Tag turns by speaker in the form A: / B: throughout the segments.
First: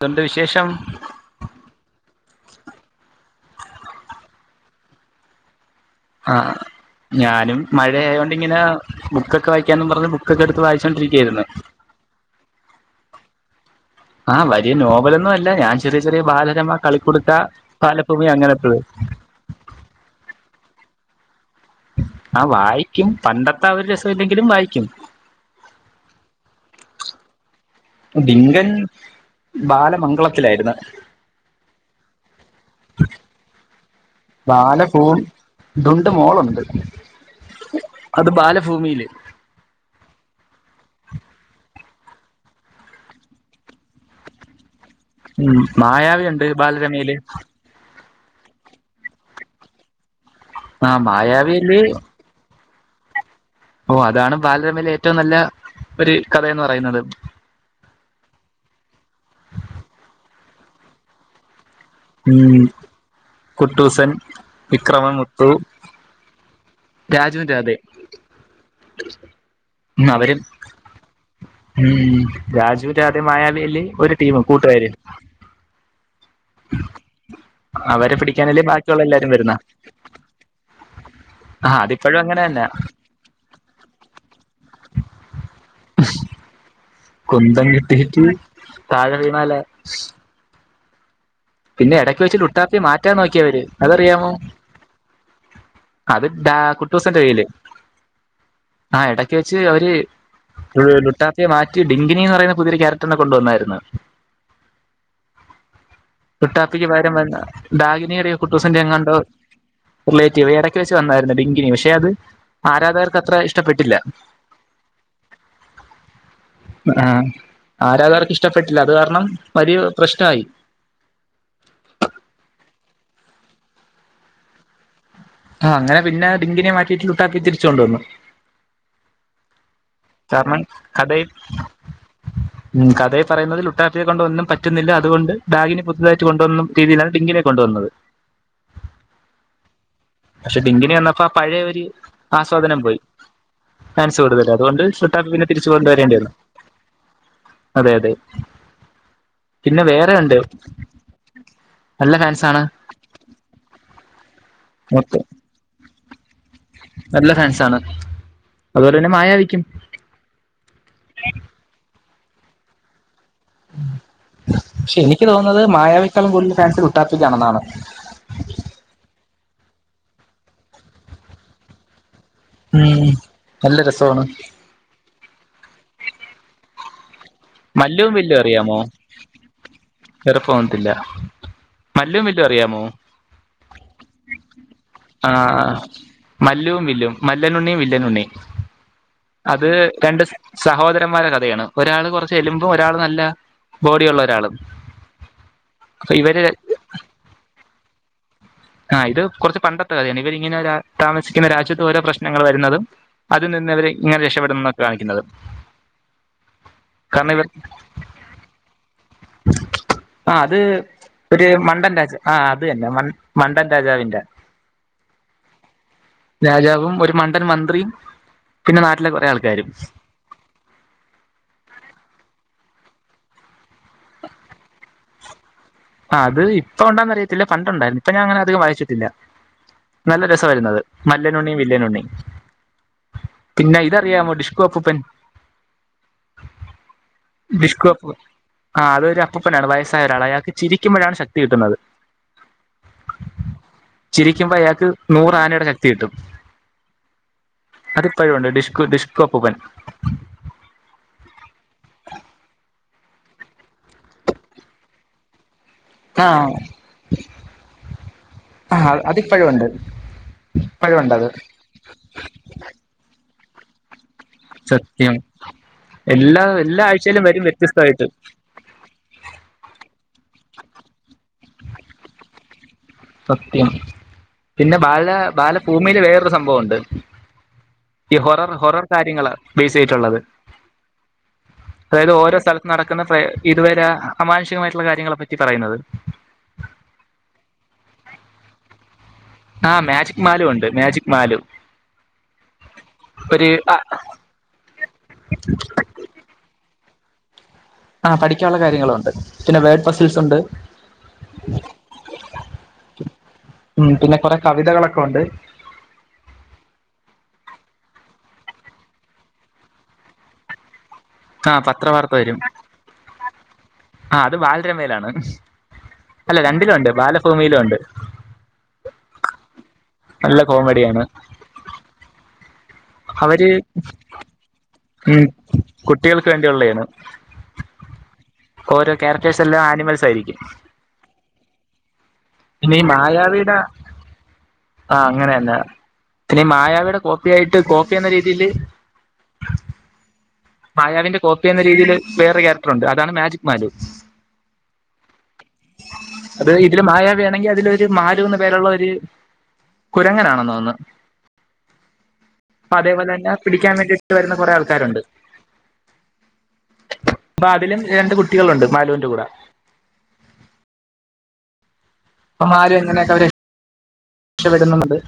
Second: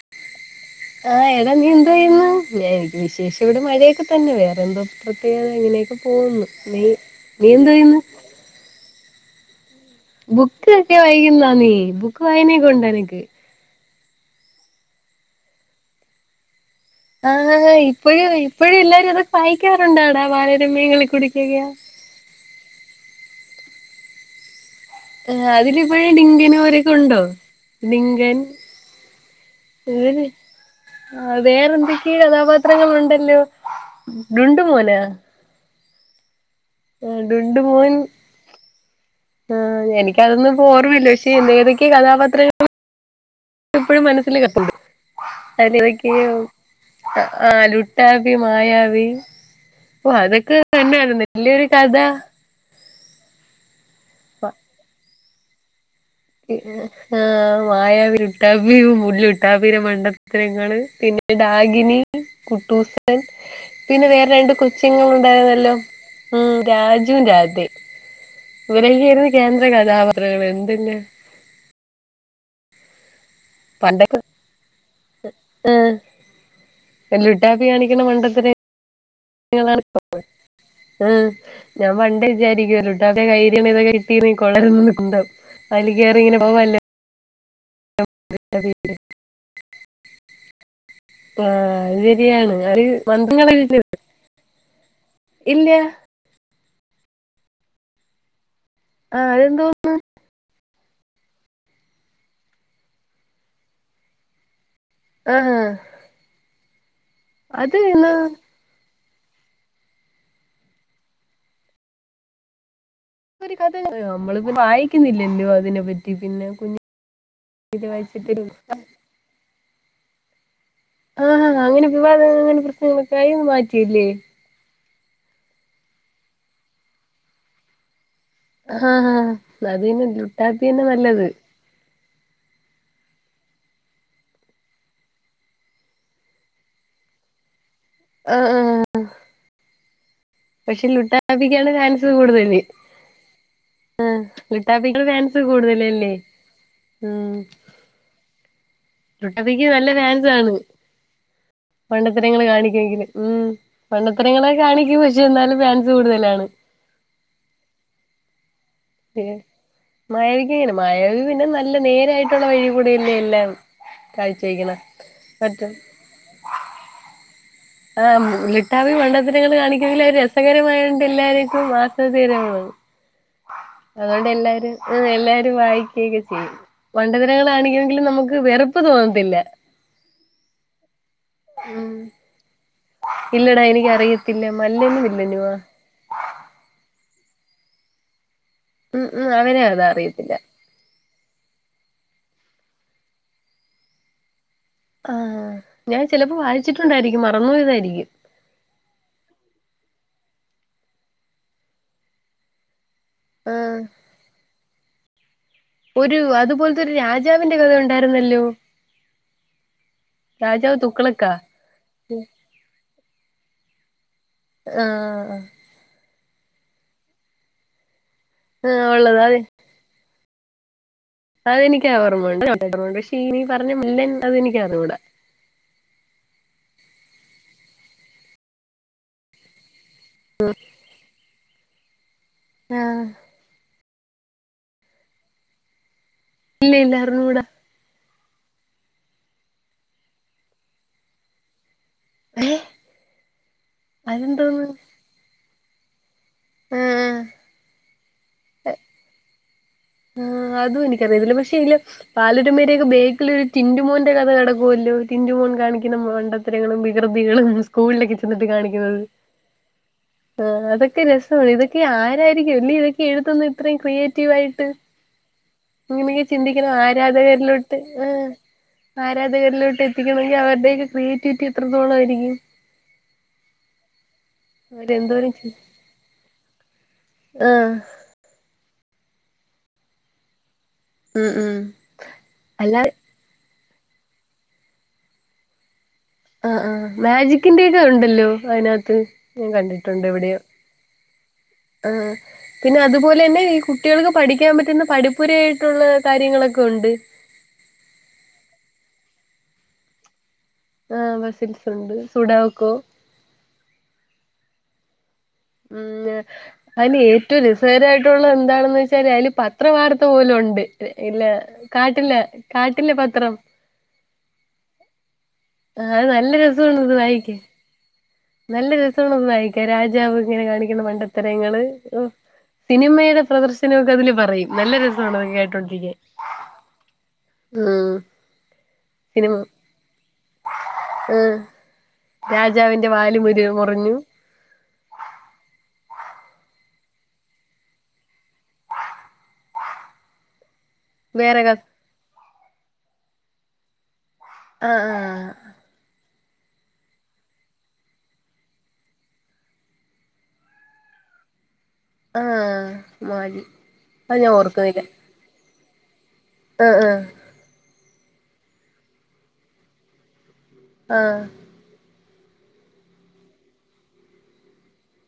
A: ന്തോണ്ട് വിഷയം
B: ആഎടാ നീ ന്തോ ചെയ്യണഞ എനിക്ക് വിശേഷം ഇവിടെ മഴയൊക്കെ തന്നെ വേറ ന്തോ പ്പ
A: ആ ഞാനും മഴയതൊണ്ട്ങ്ങനെ ബുക്കൊക്കെ വായി
B: ബുക്ക് ഒക്കെവായിക്കുവോ നീ ബുക്ക് വായന ഒക്കെ ഉണ്ടോ നി നക്ക്
A: ആ വലിയ നോവലൊന്നും അല്ല ഞാൻ ചെറിയ ചെറിയ ബാലരമാ
B: ആ ഇപ്പഴും ഇപ്പോഴും എല്ലാരും അത വായിക്കാറുണ്ടാടാ ബാരരമ്യങ്ങളിൽ കുടി
A: ആ വായിക്കും പണ്ടത്തെ ആ ഒരു രസ ഇല്ലെങ്കിലും വായിക്കും
B: ആ അതില ഇപ്പോഴും ഡിങ്കന അവരൊക്കെ ഉണ്ടോ
A: ഡിങ്കൻ
B: ര്
A: ബാലമംഗളത്തിലായിരുന്നു
B: വേറെന്തൊക്കെയ കഥാപാത്രങ്ങ ഉണ്ടല്ലോ ടുണ്ടുമോന
A: ടുണ്ട് മോളുണ്ട്
B: അ ഡുണ്ട് മോൻ
A: ഭൂമിയിൽ
B: ആഹ് ഈ കഥാപാത്രങ്ങൾ എപ്പോഴും മനസ്സൽ കത്തണ്ട്
A: ഉം
B: അത്വക്ക്
A: മായാവി ഉണ്ട് ബാലരമയില്
B: ആ ലട്ട ട്ടാവി മായാവി അപ്പൊ അതൊക്കെ
A: ആ
B: തന്നാണ് നല്ലയൊരു
A: മായാവിയില്
B: കഥ
A: ഓ അതാണ് ബാലരമയിലെ ഏറ്റവും നല്ല ഒരു കഥയെന്ന് പറയുന്നത്
B: ആ മായവി ലുട്ടാപ്പി മണ്ടത്തര പിന്നെ ഡാ ഡകിനി
A: ഉം
B: കുട്ടൂസൻ പിന്നെ
A: കുട്ടൂസൻ
B: വേറെ രണ്ട് കൊച്ചുങ്ങ
A: വിക്രമൻ മുത്തു
B: ഉണ്ടായിരുന്നല്ലോ ഉം രാജുവ
A: രാജുവും
B: രാധെ
A: രാധയും
B: ഇവരെല്ലാം ആയിരുന്നു കേന്ദ്ര കഥാപാത്രങ്ങൾ എന്തില്
A: ഉ രാജു രാത മായാവി അല്ലേ ഒരു
B: പണ്ടൊക്കെ
A: ടീം കൂട്ടുകാര്
B: ആ ലുട്ടാപ്പി കാണിക്കണ
A: അവരെ
B: മണ്ടത്തിന്
A: പിടിക്കാനല്ലേ ബാക്കിയുള്ള എല്ലാരും വരുന്ന
B: ഉ
A: ആ
B: ഞാൻ
A: അതിപ്പോഴും
B: പണ്ട
A: അങ്ങനെ തന്നെ
B: വിചാരിക്കു ലിട്ടാപ്പിനെ കൈയങ്ങ ഇതൊക്കെ അല കയറി കുന്തംഅതി കയറി ഇങ്ങനെ പോവല്ല
A: കുന്തം കിട്ടീട്ട് താഴെ വീണാലോ
B: ആഹ്
A: പിന്നെ
B: അത്
A: ഇടക്ക് വെച്ചട്ട
B: ശരിയാണ്
A: ലുട്ടാപ്പി
B: അത്
A: മാറ്റാൻ നോക്കിയ
B: മന്ത്രങ്ങള്
A: അവര് അതറിയാമോ
B: ഇല്ല
A: അത് ഡ കുട്ടസന്റെ കയ്യില് ആ
B: ആഹ്
A: ഇടക്ക് വെച്ച്
B: അതെന്തോ
A: അവര് ലുട്ടാത്തയെ മാറ്റി ഡിങ്കിനി എന്ന് പറയുന്ന പുതിയൊരു ക്യാരക്ടറിന്നെ കൊണ്ടുവന്നായിരുന്നു
B: ആ ആ
A: കുട്ടാപ്പിക്ക് പകരം വന്ന ഡാഗിനിയടയോ കുട്ടൂസിന്റെ എങ്ങാണ്ടോ റിലേറ്റീവ് ഇടയ്ക്ക് വെച്ച് വന്നായിരുന്നു ഡിങ്കിനി പക്ഷെ അത് ആരാധകർ
B: ഒരു കഥ നമ്മളിപ്പത് വായിക്കുന്നില്ലല്ലോ അതിനെ പറ്റി പിന്നെ കുഞ്ഞ
A: ആഹ് ആരാധകർക്ക് ഇഷ്ടപ്പെട്ടില്ല അത് കാരണം വലിയ പ്രശ്നമായി
B: ആ അങ്ങനെ വിവാദങ്ങ അങ്ങനെ പ്രശ്നങ്ങളൊക്കെ ആയി മാറ്റില്ലേ
A: ആ അങ്ങനെ പിന്നെ ഡിങ്കിനെ മാറ്റിയിട്ട ലുട്ടാപ്പിതിരിച്ചൊണ്ടന്നു
B: ആഹ് ആനദീന്നെ
A: കാരണം
B: ലുട്ടാത്തിന്നെ നല്ലത്
A: കഥയിൽ
B: [unintelligible]
A: ഉം കഥെയെ പറയുന്നത് ലുട്ടാപ്പിയെ കൊണ്ടുഒന്നും പറ്റുന്നില്ലഅതുകൊണ്ട് ഡാഗിനി പുതുയതായിട്ട് കൊണ്ടുവന്ന രീതിയിലാണ് ഡിങ്കിനെ കൊണ്ടുവന്നത്
B: ആഹ ആ പക്ഷെ
A: ഡിങ്കിനി വന്നപ്പോ ആ പഴയ
B: ലുട്ടാബിക്കാണ്
A: ഒരു
B: ചാൻസ് കൂടുതല്
A: ആസ്വാദനം പോയി
B: ആ
A: ഫാൻസ് കൂടുതൽ അതുകൊണ്ട്
B: ലു
A: ലുട്ടാപ്പി
B: ഫാൻസ്
A: പിന്നെ തിരിച്ചു
B: കൂടുതലല്ലേ
A: കൊണ്ടുവരേണ്ടി വന്നു
B: ഉ
A: അതെ അതെ
B: ലുട്ടാപ്പിക്ക്
A: പിന്നെ
B: നല്ല
A: വേറെ ഉണ്ട്
B: ഫാൻസാണ്
A: നല്ല
B: മണ്ടത്തരങ്ങൾ
A: ഫാൻസാണ്
B: കാണിക്കെങ്കിൽ ഉ പണ്ട അത്തരങ്ങളെ കാണിക്കും പക്ഷേ
A: മൊത്തം
B: എന്നാലും ഫാൻസ് കൂടുതലാണ്
A: നല്ല ഫാൻസ ആാണ്
B: മയാവിക്ക് ഇങ്ങനെ മയാവി പിന്നെ നല്ല നേരായിട്ടുള്ള വഴി കൂടല്ലേ
A: പക്ഷെ എനിക്ക് തോന്നുന്നത്
B: പറ്റും
A: മായാവിക്കളും ഫാൻസ ലുട്ടാപ്പിക്കാണെന്നതാണ്
B: ആ ലുട്ടാപ്പി മണ്ടത്തരങ്ങൾ കാണിക്കുന്നൽര് രസകരമായണ്ട് എല്ലാരക്കും മാസ ര
A: ഉം നല്ല രസമാണ്
B: അതുകൊണ്ട് എല്ലാരും എല്ലാരും വായിക്കയൊക്കെ ചെയ്യും മണ്ടതനങ്ങളൾാണിക്കെങ്കിലും
A: മല്ലുവും
B: നമുക്ക് വെറുപ്പ് തോന്നത്തില്ല
A: വെറപ്പ വന്നത്തില്ല
B: ഉം
A: മല്ലും വില്ലും അറിയാമോ
B: ഇല്ലടാ എനിക്കറിയത്തില്ല മല്ലനും
A: ആ
B: വില്ലനുവാ
A: മല്ലും വില്ലും മല്ലെനണ്ണി വല്ലനണ്ണി
B: ഉം ഉം അവന്
A: അത് രണ്ട്
B: അറിയത്തില്ല
A: സഹോദരന്മാരെ കഥ ഒരാൾ കുറച്ച് എല്ലുമ്പോ ഒരാൾ നല്ല ബോഡിയുള്ള ഒരാളും
B: ആഹ ഞാൻ
A: അപ്പൊ
B: ചിലപ്പോ
A: ഇവര്
B: വായിച്ചിട്ടുണ്ടായിരിക്കും മറന്നു പോയതായിരിക്കും
A: ആഹ് ഇത് കുറച്ച് പണ്ടത്തെ കഥയാണ് ഇവരിങ്ങനെ താമസിക്കുന്ന രാജ്യത്ത് ഓരോ പ്രശ്നങ്ങൾ വരുന്നതും അത് നിന്ന്
B: ആഹ്
A: ഇവര് എങ്ങനെ രക്ഷപ്പെടുന്ന എന്നൊക്കെ കാണിക്കുന്നത്
B: ഒരു അതുപോലത്തെരു
A: കാരണം ഇവർ
B: രാജാവിന്റെ കഥ ഉണ്ടായിരുന്നല്ലോ
A: ആ അത്
B: രാജാവ് തുക്കളക്കാ
A: ഒരു മണ്ടൻ രാജ ആ അത് തന്നെ മ മണ്ടൻ രാജാവിന്റെ
B: ആഹ ആ
A: രാജാവും ഒരു മണ്ടൻ മന്ത്രിയും പിന്നെ
B: ആഹ്
A: നാട്ടിലെ
B: ഉള്ളത്
A: കുറേ
B: അതെ
A: ആൾക്കാരും
B: അതെനിക്ക് ഓർമ്മുണ്ട് ർണ്ട് പക്ഷെ നീ പറഞ്ഞ മില്ലൻ കഥ അതെനക്ക് അറിഞ്ഞൂടാ
A: ആ അത് ഇപ്പൊ ഉണ്ടാന്ന് അറിയത്തില്ല പണ്ട ഉണ്ടായിരുന്നു ഇപ്പൊ ഞാൻ അങ്ങനെ അധികം വായിച്ചിട്ടില്ല നല്ല രസവായിരുന്നത് മല്ലന ഉണ്ണിയും വില്ന ഉണ്ണിയും
B: ആഹ
A: പിന്നെ ഇതറിയാമോ ഡിഷ്കോഅപ്പൂപ്പൻ
B: ഇല്ല ഇല്ല അറിഞ്ഞൂടാ
A: അപ്പൂപ്പൻ ആ അതൊരു അപൂപ്പനാണ് വയസ്സായ ഒരാൾ അയാൾക്ക് ചിരിക്കുമ്പോഴാണ് ശക്തി കിട്ടുന്നത് ചിരിക്കുമ്പോ
B: അതെന്തോന്ന്
A: അയാൾക്ക് നൂർ ആനയുടെ ശക്തി കിട്ടും
B: ആഹ്
A: അതിപ്പോഴുണ്ട് ഡിഷ്കു ഡിഷ്കു അപ്പുപ്പൻ
B: ആഹ അതും എനിക്കറിയതില്ല പക്ഷേ അതില് ബാലരുമേടൊക്കെ ബേക്കിൽ ഒരു ടിന്റുമോന്റെ കഥ കടക്കുവല്ലോ ടിന്റുമോൻ കാണിക്കുന്ന
A: ആ
B: മണ്ടത്തരങ്ങളും വികൃതികളും സ്കൂളിലൊക്കെ ചെന്നിട്ട്
A: ആ
B: കാണിക്കുന്നത്
A: അതിപ്പോഴും ഉണ്ട്
B: ആഹ്
A: ഇപ്പോഴും
B: അതൊക്കെ
A: ഉണ്ട് അത്
B: രസമാണ് ഇതൊക്കെ ആരായിരിക്കും ഇല്ല ഇതൊക്കെ ആരായിരിക്കും എഴുത്തന്ന് ഇത്രയും ക്രിയേറ്റീവ് ആയിട്ട്
A: സത്യം
B: ഇങ്ങനെയൊക്കെ
A: എല്ലാ
B: ചിന്തിക്കണം
A: എല്ലാ ആഴ്ചയിലും വരും
B: ആരാധകരിലോട്ട്
A: വ്യത്യസ്തമായിട്ട്
B: ആഹ് ആരാധകരിലോട്ട് എത്തിക്കണെങ്കിൽ അവരുടെയക്കെ ക്രിയേറ്റിവിറ്റി എത്രത്തോളം ആയിരിക്കും
A: സത്യം പിന്നെ ബാല
B: അവരെന്തോരം ചി
A: ബാലഭൂമിയില് വേറൊരു സംഭവം ഉണ്ട്
B: ആ
A: ഈ ഹൊറർ ഹൊറർ കാര്യങ്ങൾ ബേസ് ചെയ്ട്ടുള്ളത്
B: ഉം ഉം
A: അതായത് ഓരോ സ്ഥലത്ത്
B: അല്ല
A: നടക്കുന്ന ഫെ ഇതുവരെ അമാനുഷികമായിട്ടുള്ള കാര്യങ്ങളെ പറ്റി പറയുന്നത്
B: ആ ആ മാജിക്കിന്റെക്കെ ഉണ്ടല്ലോ അതിനകത്ത് ഞാൻ
A: ആഹ് മാജിക് മാലു ഉണ്ട് മാജിക് മാലു
B: ആഹ് പിന്നെ അതുപോലെ തന്നെ
A: ഒരു
B: ഈ
A: ആ
B: കുട്ടികൾക്ക് പഠിക്കാൻ പറ്റുന്ന പഠിപ്പുര ആയിട്ടുള്ള കാര്യങ്ങളൊക്കെ ഉണ്ട്
A: ആഹ് പഠിക്കാനുള്ള കാര്യങ്ങളുണ്ട് പിന്നെ വേർഡ് ഫസിൽസ് ഉണ്ട്
B: ആഹ ഫസിൽസുണ്ട് സുഡാക്കോ
A: ഉം പിന്നെ കൊറെ കവിതകളൊക്കെ ഉണ്ട്
B: ഉം അതിന് ഏറ്റവും രസകരായിട്ടുള്ള എന്താണെന്ന് വെച്ചാല് അതില് പത്ര വാർത്ത പോലും ഉണ്ട് ഇല്ല
A: ആ പത്രവാർത്ത
B: കാട്ടില്ല
A: വരും
B: കാട്ടിൽ പത്രം
A: ആ അത് ബാലരമയിലാണ്
B: ആ അത് നല്ല
A: അല്ല രണ്ടിലുണ്ട്
B: രസവാണത് വഴിക്കാൻ
A: ബാലഭൂമിയിലും ഉണ്ട്
B: നല്ല രസമാണ് വാണത് വായിക്കാൻ രാജാവ്
A: നല്ല
B: ഇങ്ങനെ കാണിക്കുന്ന
A: കോമഡിയാണ്
B: മണ്ടത്തരങ്ങള് സിനിമയുടെ
A: അവര്
B: പ്രദർശനമൊക്കെ അതില് പറയും നല്ല
A: ഉം
B: രസമാണ്തൊക്കെ കേട്ടോണ്ടിക്കാൻ
A: കുട്ടികൾക്ക് വേണ്ടിയുള്ളതാണ്
B: ആ
A: ഓരോ ക്യാരറ്റേഴ്സ് എല്ലാം ആനിമൽസ് ആയിരിക്കും
B: ഉം
A: പിന്നെ ഈ
B: രാജാവിന്റെ വാല് മുരു
A: മായാവിയുടെ
B: മുറിഞ്ഞു
A: ആഹ അങ്ങനെയന്നെ പിന്നെ മായവിയയുടെ കോപ്പി ആയിട്ട് കോപ്പി എന്ന രീതിയില് മായാവിന്റെ
B: വേറെ
A: കോപ്പി
B: ക
A: എന്ന രീതിയിയില് വേറെ ക്യാരക്ടർ ഉണ്ട് അതാണ് മാജിക് മാലു
B: ആഹ ആഹ്
A: അത് ഇതില് മായ വേണെങ്കിൽ അതിലരു മാലു ന്ന് പേരുള്ള ഒരു കുരങ്ങനാണോെന്ന്ന്നു
B: ആഹ്
A: അപ്പൊ അതേപോലെ തന്നെ
B: മാലി
A: പിടിക്കാൻ വേണ്ടിട്ട്
B: അത് ഞാൻ
A: വരുന്ന കുറേ ആൾക്കാരുണ്ട്
B: ആഹ ആഹ്
A: അപ്പൊ അതിലും രണ്ട് കുട്ടികളുണ്ട് മലൂവിന്റെ കൂടെ
B: ആഹ
A: അപ്പൊ മാലു എങ്ങനെയൊക്കെ അവർ രക്ഷപ്പെടണമെന്നുണ്ട്.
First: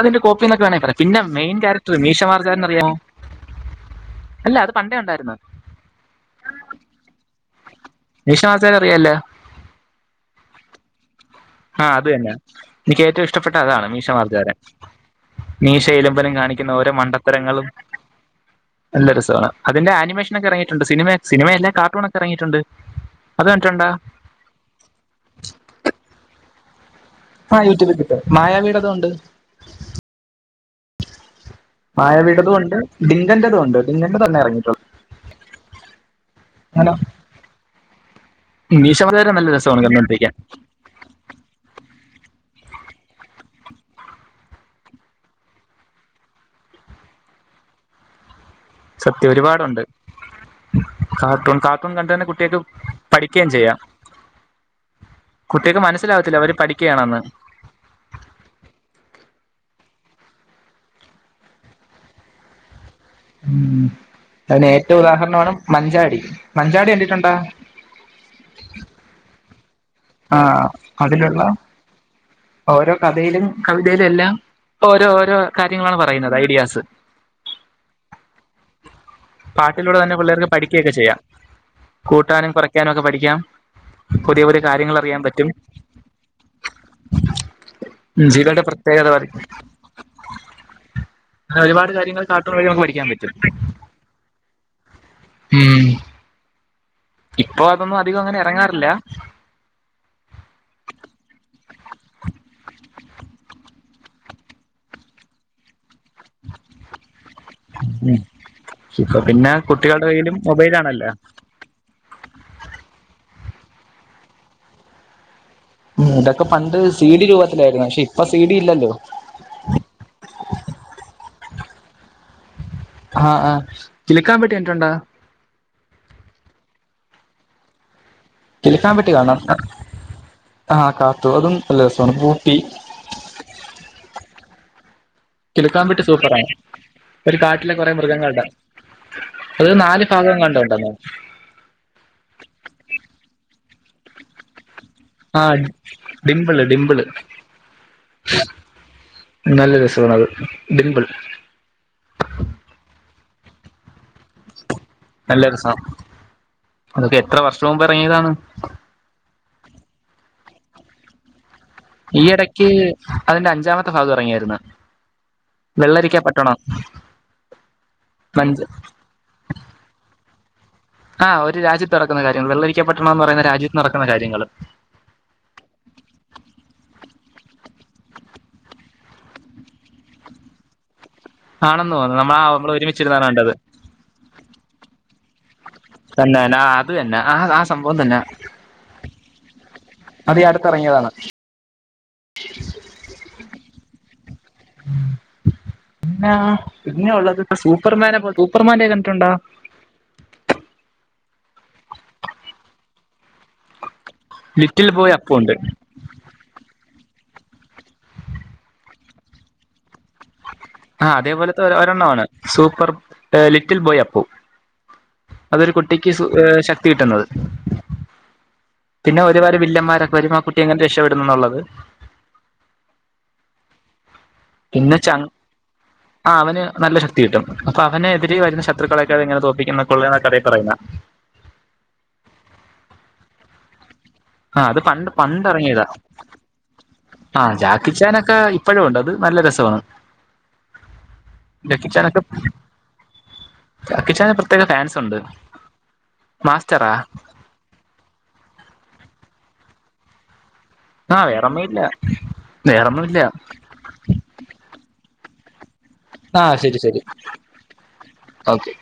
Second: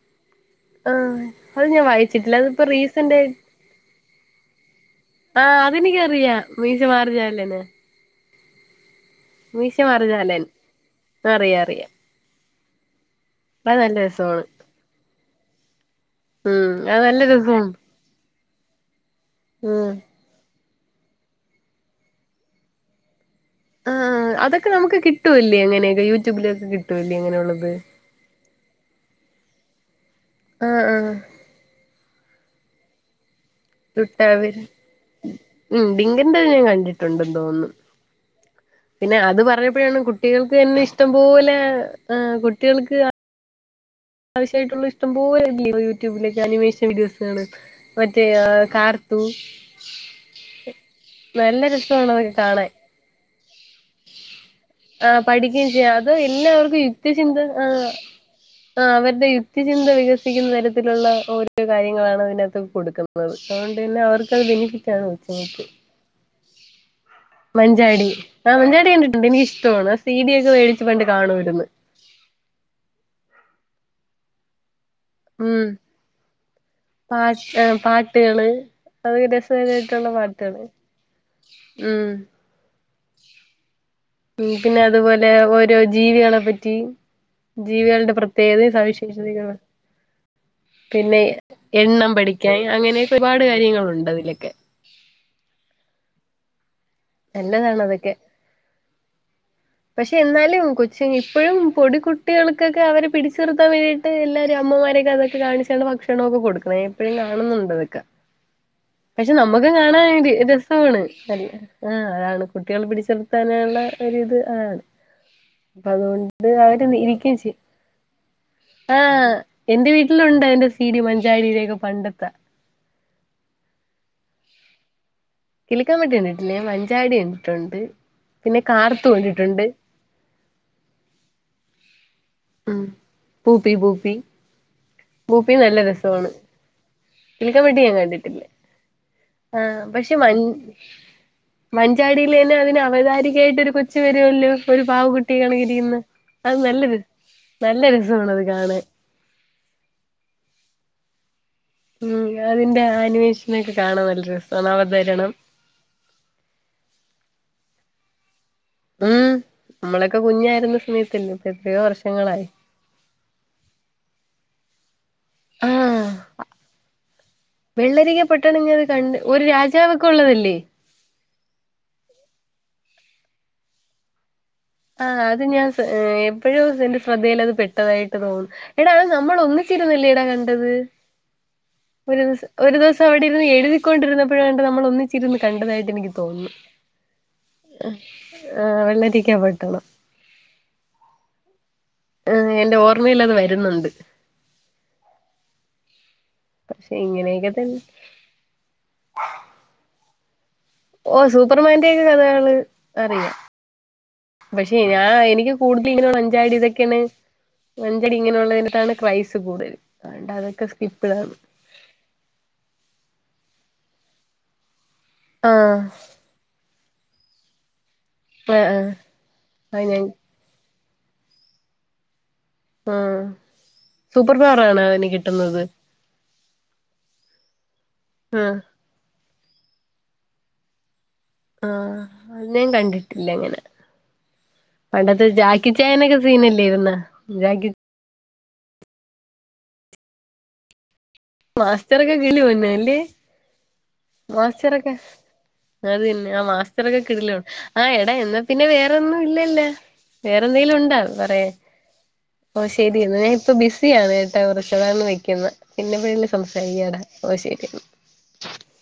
A: അതിന്റെ കോപ്പിന്നൊക്കെവേണേ പറയാം.
B: ആഹ്
A: പിന്നെമെയിൻ
B: അത് ഞാൻ
A: ക്യാരക്ടർ
B: വായിച്ചിട്ടില്ല
A: മീശമാർജാലനെ
B: അതിപ്പോ
A: ന്നറിയാമോ?
B: റീസന്റ്
A: അല്ല അ
B: ആ അതെനിക്കറിയാം മീശമാർജാലന്
A: മീശമാർജാലന്നെന്നറിയാമല്ലോ
B: മീശമാർജാലൻ അറിഞ്ഞാമറിയാം.
A: എനിക്കേറ്റവുമിഷ്ടപ്പെട്ട തതാണു മീശമാർജാലൻ മീശയും ഇലമ്പനും
B: ഉം
A: കാണിക്കുന്നയോരോ
B: അത് നല്ല
A: മണ്ടത്തരങ്ങളും.
B: രസമാണ്
A: നല്ലരസമാണ്. അതിന്റെ
B: ഉം
A: ആനിമേഷനൊക്കെ ഇറങ്ങിയിട്ടുണ്ട്. സിനിമ സിനിമയല്ലാ കാർട്ടൂണൊക്കെറങ്ങിയിട്ടുണ്ട്.
B: ആ അതൊക്കെനമുക്കു കിട്ടൂലേയങ്ങനെ യൂട്യൂബിലൊക്കെ കിട്ടൂ
A: ആ യൂട്യൂബിൽകിട്ടും. മായാവീടെയതുണ്ട്.
B: അ ആ
A: അതുകൊണ്ട് [inaudible]
B: ലൂട്ടാപ്പി ഉം ഡിങ്കന്റേ ഞാൻ
A: അങ്ങനെ
B: കണ്ടിട്ടുണ്ടെന്നുതോന്നുന്നു.
A: മീശമലയാരം നല്ല രസമാണ്
B: പിന്നെയതുപറഞ്ഞപ്പോളാണ്
A: കണ്ടോണ്ടിരിക്കാൻ
B: കുട്ടികൾക്കു തന്നെയിഷ്ടം പോലെ ആ കുട്ടികൾക്ക് ആവശ്യമായിട്ടുള്ള ഇഷ്ടം പോലെയുണ്ട്. യൂട്യൂബിലൊക്കെ അനിമേഷൻ വീഡിയോസുകള് മറ്റേ ആ കാർത്തു,
A: സത്യം ഒരുപാടുണ്ട് കാർട്ടൂൺ
B: നല്ല
A: കാർട്ടൂൺ കണ്ട് തന്നെ
B: രസമാണതൊക്കെ
A: കുട്ടികൾക്ക്
B: കാണാൻ
A: പഠിക്കുകയും ചെയ്യാം
B: ആ പഠിക്കുകയും
A: കുട്ടികൾക്ക്
B: ചെയ്യാം.
A: മനസ്സിലാവത്തില്ല അവര്
B: അതുഎല്ലാവർക്കും
A: പഠിക്കുകയാണെന്ന്
B: യുക്തിചിന്ത ആ ആ, അവരുടെ യുക്തിചിന്ത വികസിപ്പിക്കുന്ന തരത്തിലുള്ള ഓരോരോ കാര്യങ്ങളാണ് അതിനകത്തുകൊടുക്കുന്നത്.
A: ഉം അതിനേറ്റവും
B: കൊച്ചുങ്ങൾക്ക്
A: ഉദാഹരണമാണുമഞ്ചാടി. 'മഞ്ചാടി 'കണ്ടിട്ടു
B: മഞ്ചാടി ആ മഞ്ചാടി കണ്ടിട്ടുണ്ട്. എനിക്കിഷ്ടമാണ്. സി ഡി
A: ആ
B: ഒക്കെ മേടിച്ച് പണ്ട് കാണുമായിരുന്നു
A: അതിലുള്ളയോരോ കഥയിലും കവിതയിലുമെല്ലാം. ഓരോരോ
B: ഉം
A: കാര്യങ്ങളാണുപറയുന്നത് ഐഡിയാസ്
B: പാട്ട് പാട്ടുകള് അത് രസകരമായിട്ടുള്ള
A: പാട്ടിലൂടെതന്നെ പിള്ളേർക്കു
B: പാട്ടുകള്
A: പഠിക്കുകയൊക്കെ ചെയ്യാം.
B: ഉം
A: കൂട്ടാനും കുറ കുറക്കാനൊക്കെപഠിക്കാം. പുതിയ പുതിയ കാര്യങ്ങൾ അറിയാൻ പറ്റും
B: പിന്നെയതുപോലെയോരോ ജീവികളെപറ്റി ജീവികളുടെ
A: ജീവികളുടെ
B: പ്രത്യേകതയും,
A: പ്രത്യേകത പറയും
B: സവിശേഷതകളും പിന്നെ
A: അങ്ങനെ ഒരുപാട് കാര്യങ്ങൾ കാർട്ടൂൺ
B: എണ്ണംപഠിക്കാൻ
A: വഴി നമുക്ക് പഠിക്കാൻ പറ്റും
B: അങ്ങനെയൊക്കെയൊരുപാടു കാര്യങ്ങളുണ്ടതിലൊക്കെ
A: ഉം ഇപ്പൊ അതൊന്നും
B: നല്ലതാണതൊക്കെ
A: അധികം അങ്ങനെ ഇറങ്ങാറില്ല
B: പക്ഷേയെന്നാലും കൊച്ചി നിപ്പളും പൊടികുട്ടികൾക്കൊക്കെ അവരെ പിടിച്ചു നിർത്താൻവേണ്ടിയിട്ട് എല്ലാവരും അമ്മമാരൊക്കെയതൊക്കെ കാണിച്ചാണു ഭക്ഷണം ഭക്ഷണമൊക്കെ കൊടുക്കുന്നേ എപ്പളും കാണുന്നുണ്ടതൊക്കെ അതൊക്കെ
A: ഉം ഇപ്പൊ പിന്നെ കുട്ടികളുടെ
B: പക്ഷേനമ്മുക്കുംകാണാൻ
A: കയ്യിലും മൊബൈൽ
B: രസമാണ്
A: ആണല്ലോ
B: കഴി ആ അതാണ്കുട്ടികൾ പിടിച്ചു നിർത്താനള്ള ഒരിത് ആ
A: ഉം ഇതൊക്കെ
B: അപ്പൊഅതുകൊണ്ട്
A: പണ്ട് സി ഡി
B: അവരിരിക്കയുംചെയ്യും.
A: രൂപത്തിലായിരുന്നു പക്ഷെ ഇപ്പൊ സി ഡി ഇല്ലല്ലോ
B: ആ എന്റെ വീട്ടിലുണ്ടതിന്റെ സി ഡി മഞ്ചാടിയുടെയൊക്കെ പണ്ടത്ത
A: ആഹ് ഹാ കിലുക്കാൻ പെട്ടി കണ്ടിട്ടുണ്ടോ
B: കിലുക്കാൻപെട്ടി കണ്ടിട്ടില്ല ഞാൻ മഞ്ചാടി കണ്ടിട്ടുണ്ട് പിന്നെ
A: കിലിക്കാൻ
B: കാർത്തു
A: പെട്ടി കാണണം
B: കണ്ടിട്ടുണ്ട്
A: ആതും ആഹ് കാർത്തൂതുവും നല്ല രസമാ
B: ഉം പൂപ്പി പൂപ്പി പൂപ്പി നല്ല
A: കിലുക്കാൻ പെട്ടി
B: രസമാണ്
A: സൂപ്പറാണ് ഒരു കാട്ടിലെകുറെ മൃഗങ്ങളുടെ
B: ആ
A: അത് നാല്
B: പക്ഷേ
A: ഭാഗം
B: മഞ്ച്
A: എങ്ങാണ്ടോ ഉണ്ടെന്ന്
B: മഞ്ചാടിയിൽ നിന്നു തന്നെ അവതാരികായിട്ടൊരു കൊച്ചുവരുവല്ലോ ഒരു
A: ആഹ്
B: പാവകുട്ടിയേകണക്കിരിക്കുന്നു
A: ഡിംപിള്
B: അതുനല്ല രസ
A: ഡിംപിള്
B: നല്ലരസമാണതു കാണാൻ
A: നല്ല രസമാണ് അത് ഡിമ്പിൾ
B: ഉം അതിന്റെ ആനിമേഷനൊക്കെ കാണാൻ നല്ല രസാണ് അവർ
A: നല്ലരസാണ് അതൊക്കെയെത്രവർഷംമുമ്പിറങ്ങി യതാണ്
B: ഉം നമ്മളൊക്കെ കുഞ്ഞായിരുന്ന സമയത്തല്ലേ എത്രയോ വർഷങ്ങളായി
A: ഈയിടക്ക് അതിന്റെ അഞ്ചാമത്തെ ഭാഗം ഇറങ്ങിയായിരുന്നു
B: ആഹ്
A: വെള്ളരിക്കാപട്ടണം
B: വെള്ളരിക്ക പട്ടണ അത് കണ്ട് ഒരു രാജാവൊക്കെ ഉള്ളതല്ലേ
A: ആഹ് ഒരു രാജ്യത്ത് നടക്കുന്ന കാര്യങ്ങൾ വെള്ളരിക്ക പട്ടണം എന്ന് പറയുന്ന രാജ്യത്ത് നടക്കുന്ന കാര്യങ്ങൾ
B: ആഹ് അത് ഞാൻ എപ്പോഴും എന്റെ ശ്രദ്ധയിൽ അത് പെട്ടതായിട്ട് തോന്നും എടാ അത് നമ്മള ഒന്നി [unintelligible] എടാ കണ്ടത്
A: ആണെന്ന് തോന്നുന്നു
B: ഒരു ദിവ
A: നമ്മളാ നമ്മള്
B: ഒരു ദിവസം
A: ഒരുമിച്ചിരുന്നാണ്
B: അവിടെരുന്ന്
A: കണ്ടത്
B: എഴുതിക്കൊണ്ടിരുന്നപ്പോഴ കണ്ട നമ്മൾ ഒന്നി
A: തന്നെന്നെ അത് തന്നെ ആഹ് ആഹ് സംഭവം തന്നെ
B: ആഹ് വെള്ളരിക്ക പട്ടണം
A: അത് അടുത്ത്റങ്ങിയതാണ്
B: ആഹ് എൻ്റെ ഓർമ്മൽ അത് വരുന്നുണ്ട്
A: [unintelligible] ആഹ്
B: പക്ഷെ
A: പിന്നെ ഉള്ളത്
B: ഇങ്ങനെയൊക്കെ തന്നെ
A: സൂപ്പർമാന സൂപ്പർമാനേ കണ്ടിട്ടുണ്ടോ
B: ഓ സൂപ്പർമാൻ്റൊക്കെ കഥകള് അറിയാം പക്ഷെ
A: ലിറ്റിൽ
B: ഞാൻ
A: ബോയ് അപ്പുണ്ട്
B: എനിക്ക് കൂടുതൽ ഇങ്ങന മഞ്ചാടി ഇതൊക്കെണ് അഞ്ചടി ഇങ്ങനെള്ളതിനത്താണ് ക്രൈസ് കൂടുതൽ അതുകൊണ്ട് അതൊക്കെ
A: ആഹ്
B: സ്കിപ്പിടാണ്
A: അതേപോലത്തെ ഒരെണ്ണമാണ് സൂപ്പർ ലിറ്റിൽ ബോയ് അപ്പൂ അതൊരു
B: ആഹ്
A: കുട്ടിക്ക് ഏഹ് ശക്തി കിട്ടുന്നത്
B: ആഹ് ആഹ്
A: പിന്നെ ഒരു
B: അത് ഞാൻ
A: വരവില്ലന്മാരൊ [unintelligible] കുട്ടി എങ്ങനെ രക്ഷപ്പെെടുന്നു എന്നുള്ളത്
B: ആഹ് സൂപ്പർ പവറ ആണോ
A: പിന്നെ
B: ഇനി
A: ച
B: കിട്ടുന്നത്
A: ആ അവന് നല്ല ശക്തി കിട്ടും അപ്പൊ അവനെതിരെ
B: ആഹ്
A: വരുന്ന ശത്രുക്കളെയൊക്കെ ഇങ്ങനെ തോക്കും [unintelligible] കൊള്ളേ എന്ന കഥയി പറയുന്ന
B: ആഹ് അത്ഞാ കണ്ടിട്ടില്ല ഇങ്ങനെ
A: ആ അത് പണ്ട്
B: പണ്ടത്തെ
A: പണ്ട്
B: ജാക്കി
A: ഇറങ്ങിയതാ
B: ചായ്നൊക്കെ സീനല്ലേ ഇരുന്ന ജാക്കി
A: [unintelligible] ഇപ്പഴുംണ്ട് അത് നല്ല രസവ
B: മാസ്റ്റർഗ [unintelligible] അല്ലെ
A: വിച്ചാന് പ്രത്യേക ഫാൻസ് ഉണ്ട്
B: അത് നെ ആ
A: മാസ്റ്ററാ
B: മാസ്റ്ററൊക്കെ കിടലോ ആഹ് എടാ എന്നാ പിന്നെ വേറൊന്നും ഇല്ലല്ലോ എന്തെങ്കിലും ഉണ്ടാ
A: ആ
B: പറയാൻ
A: വേറൊന്നുമില്ല
B: ഓ ശരിയ
A: വേറൊന്നുമില്ല
B: ഞൻ ഇപ്പ ബിസിയാണ് ഏട്ടാ കുറച്ച വ പിന്നെപ്പോഴെ
A: ആ ശരി
B: സംസാരിക്കയടാ
A: ശരി
B: ഓ ശരി
A: ഓക്കെ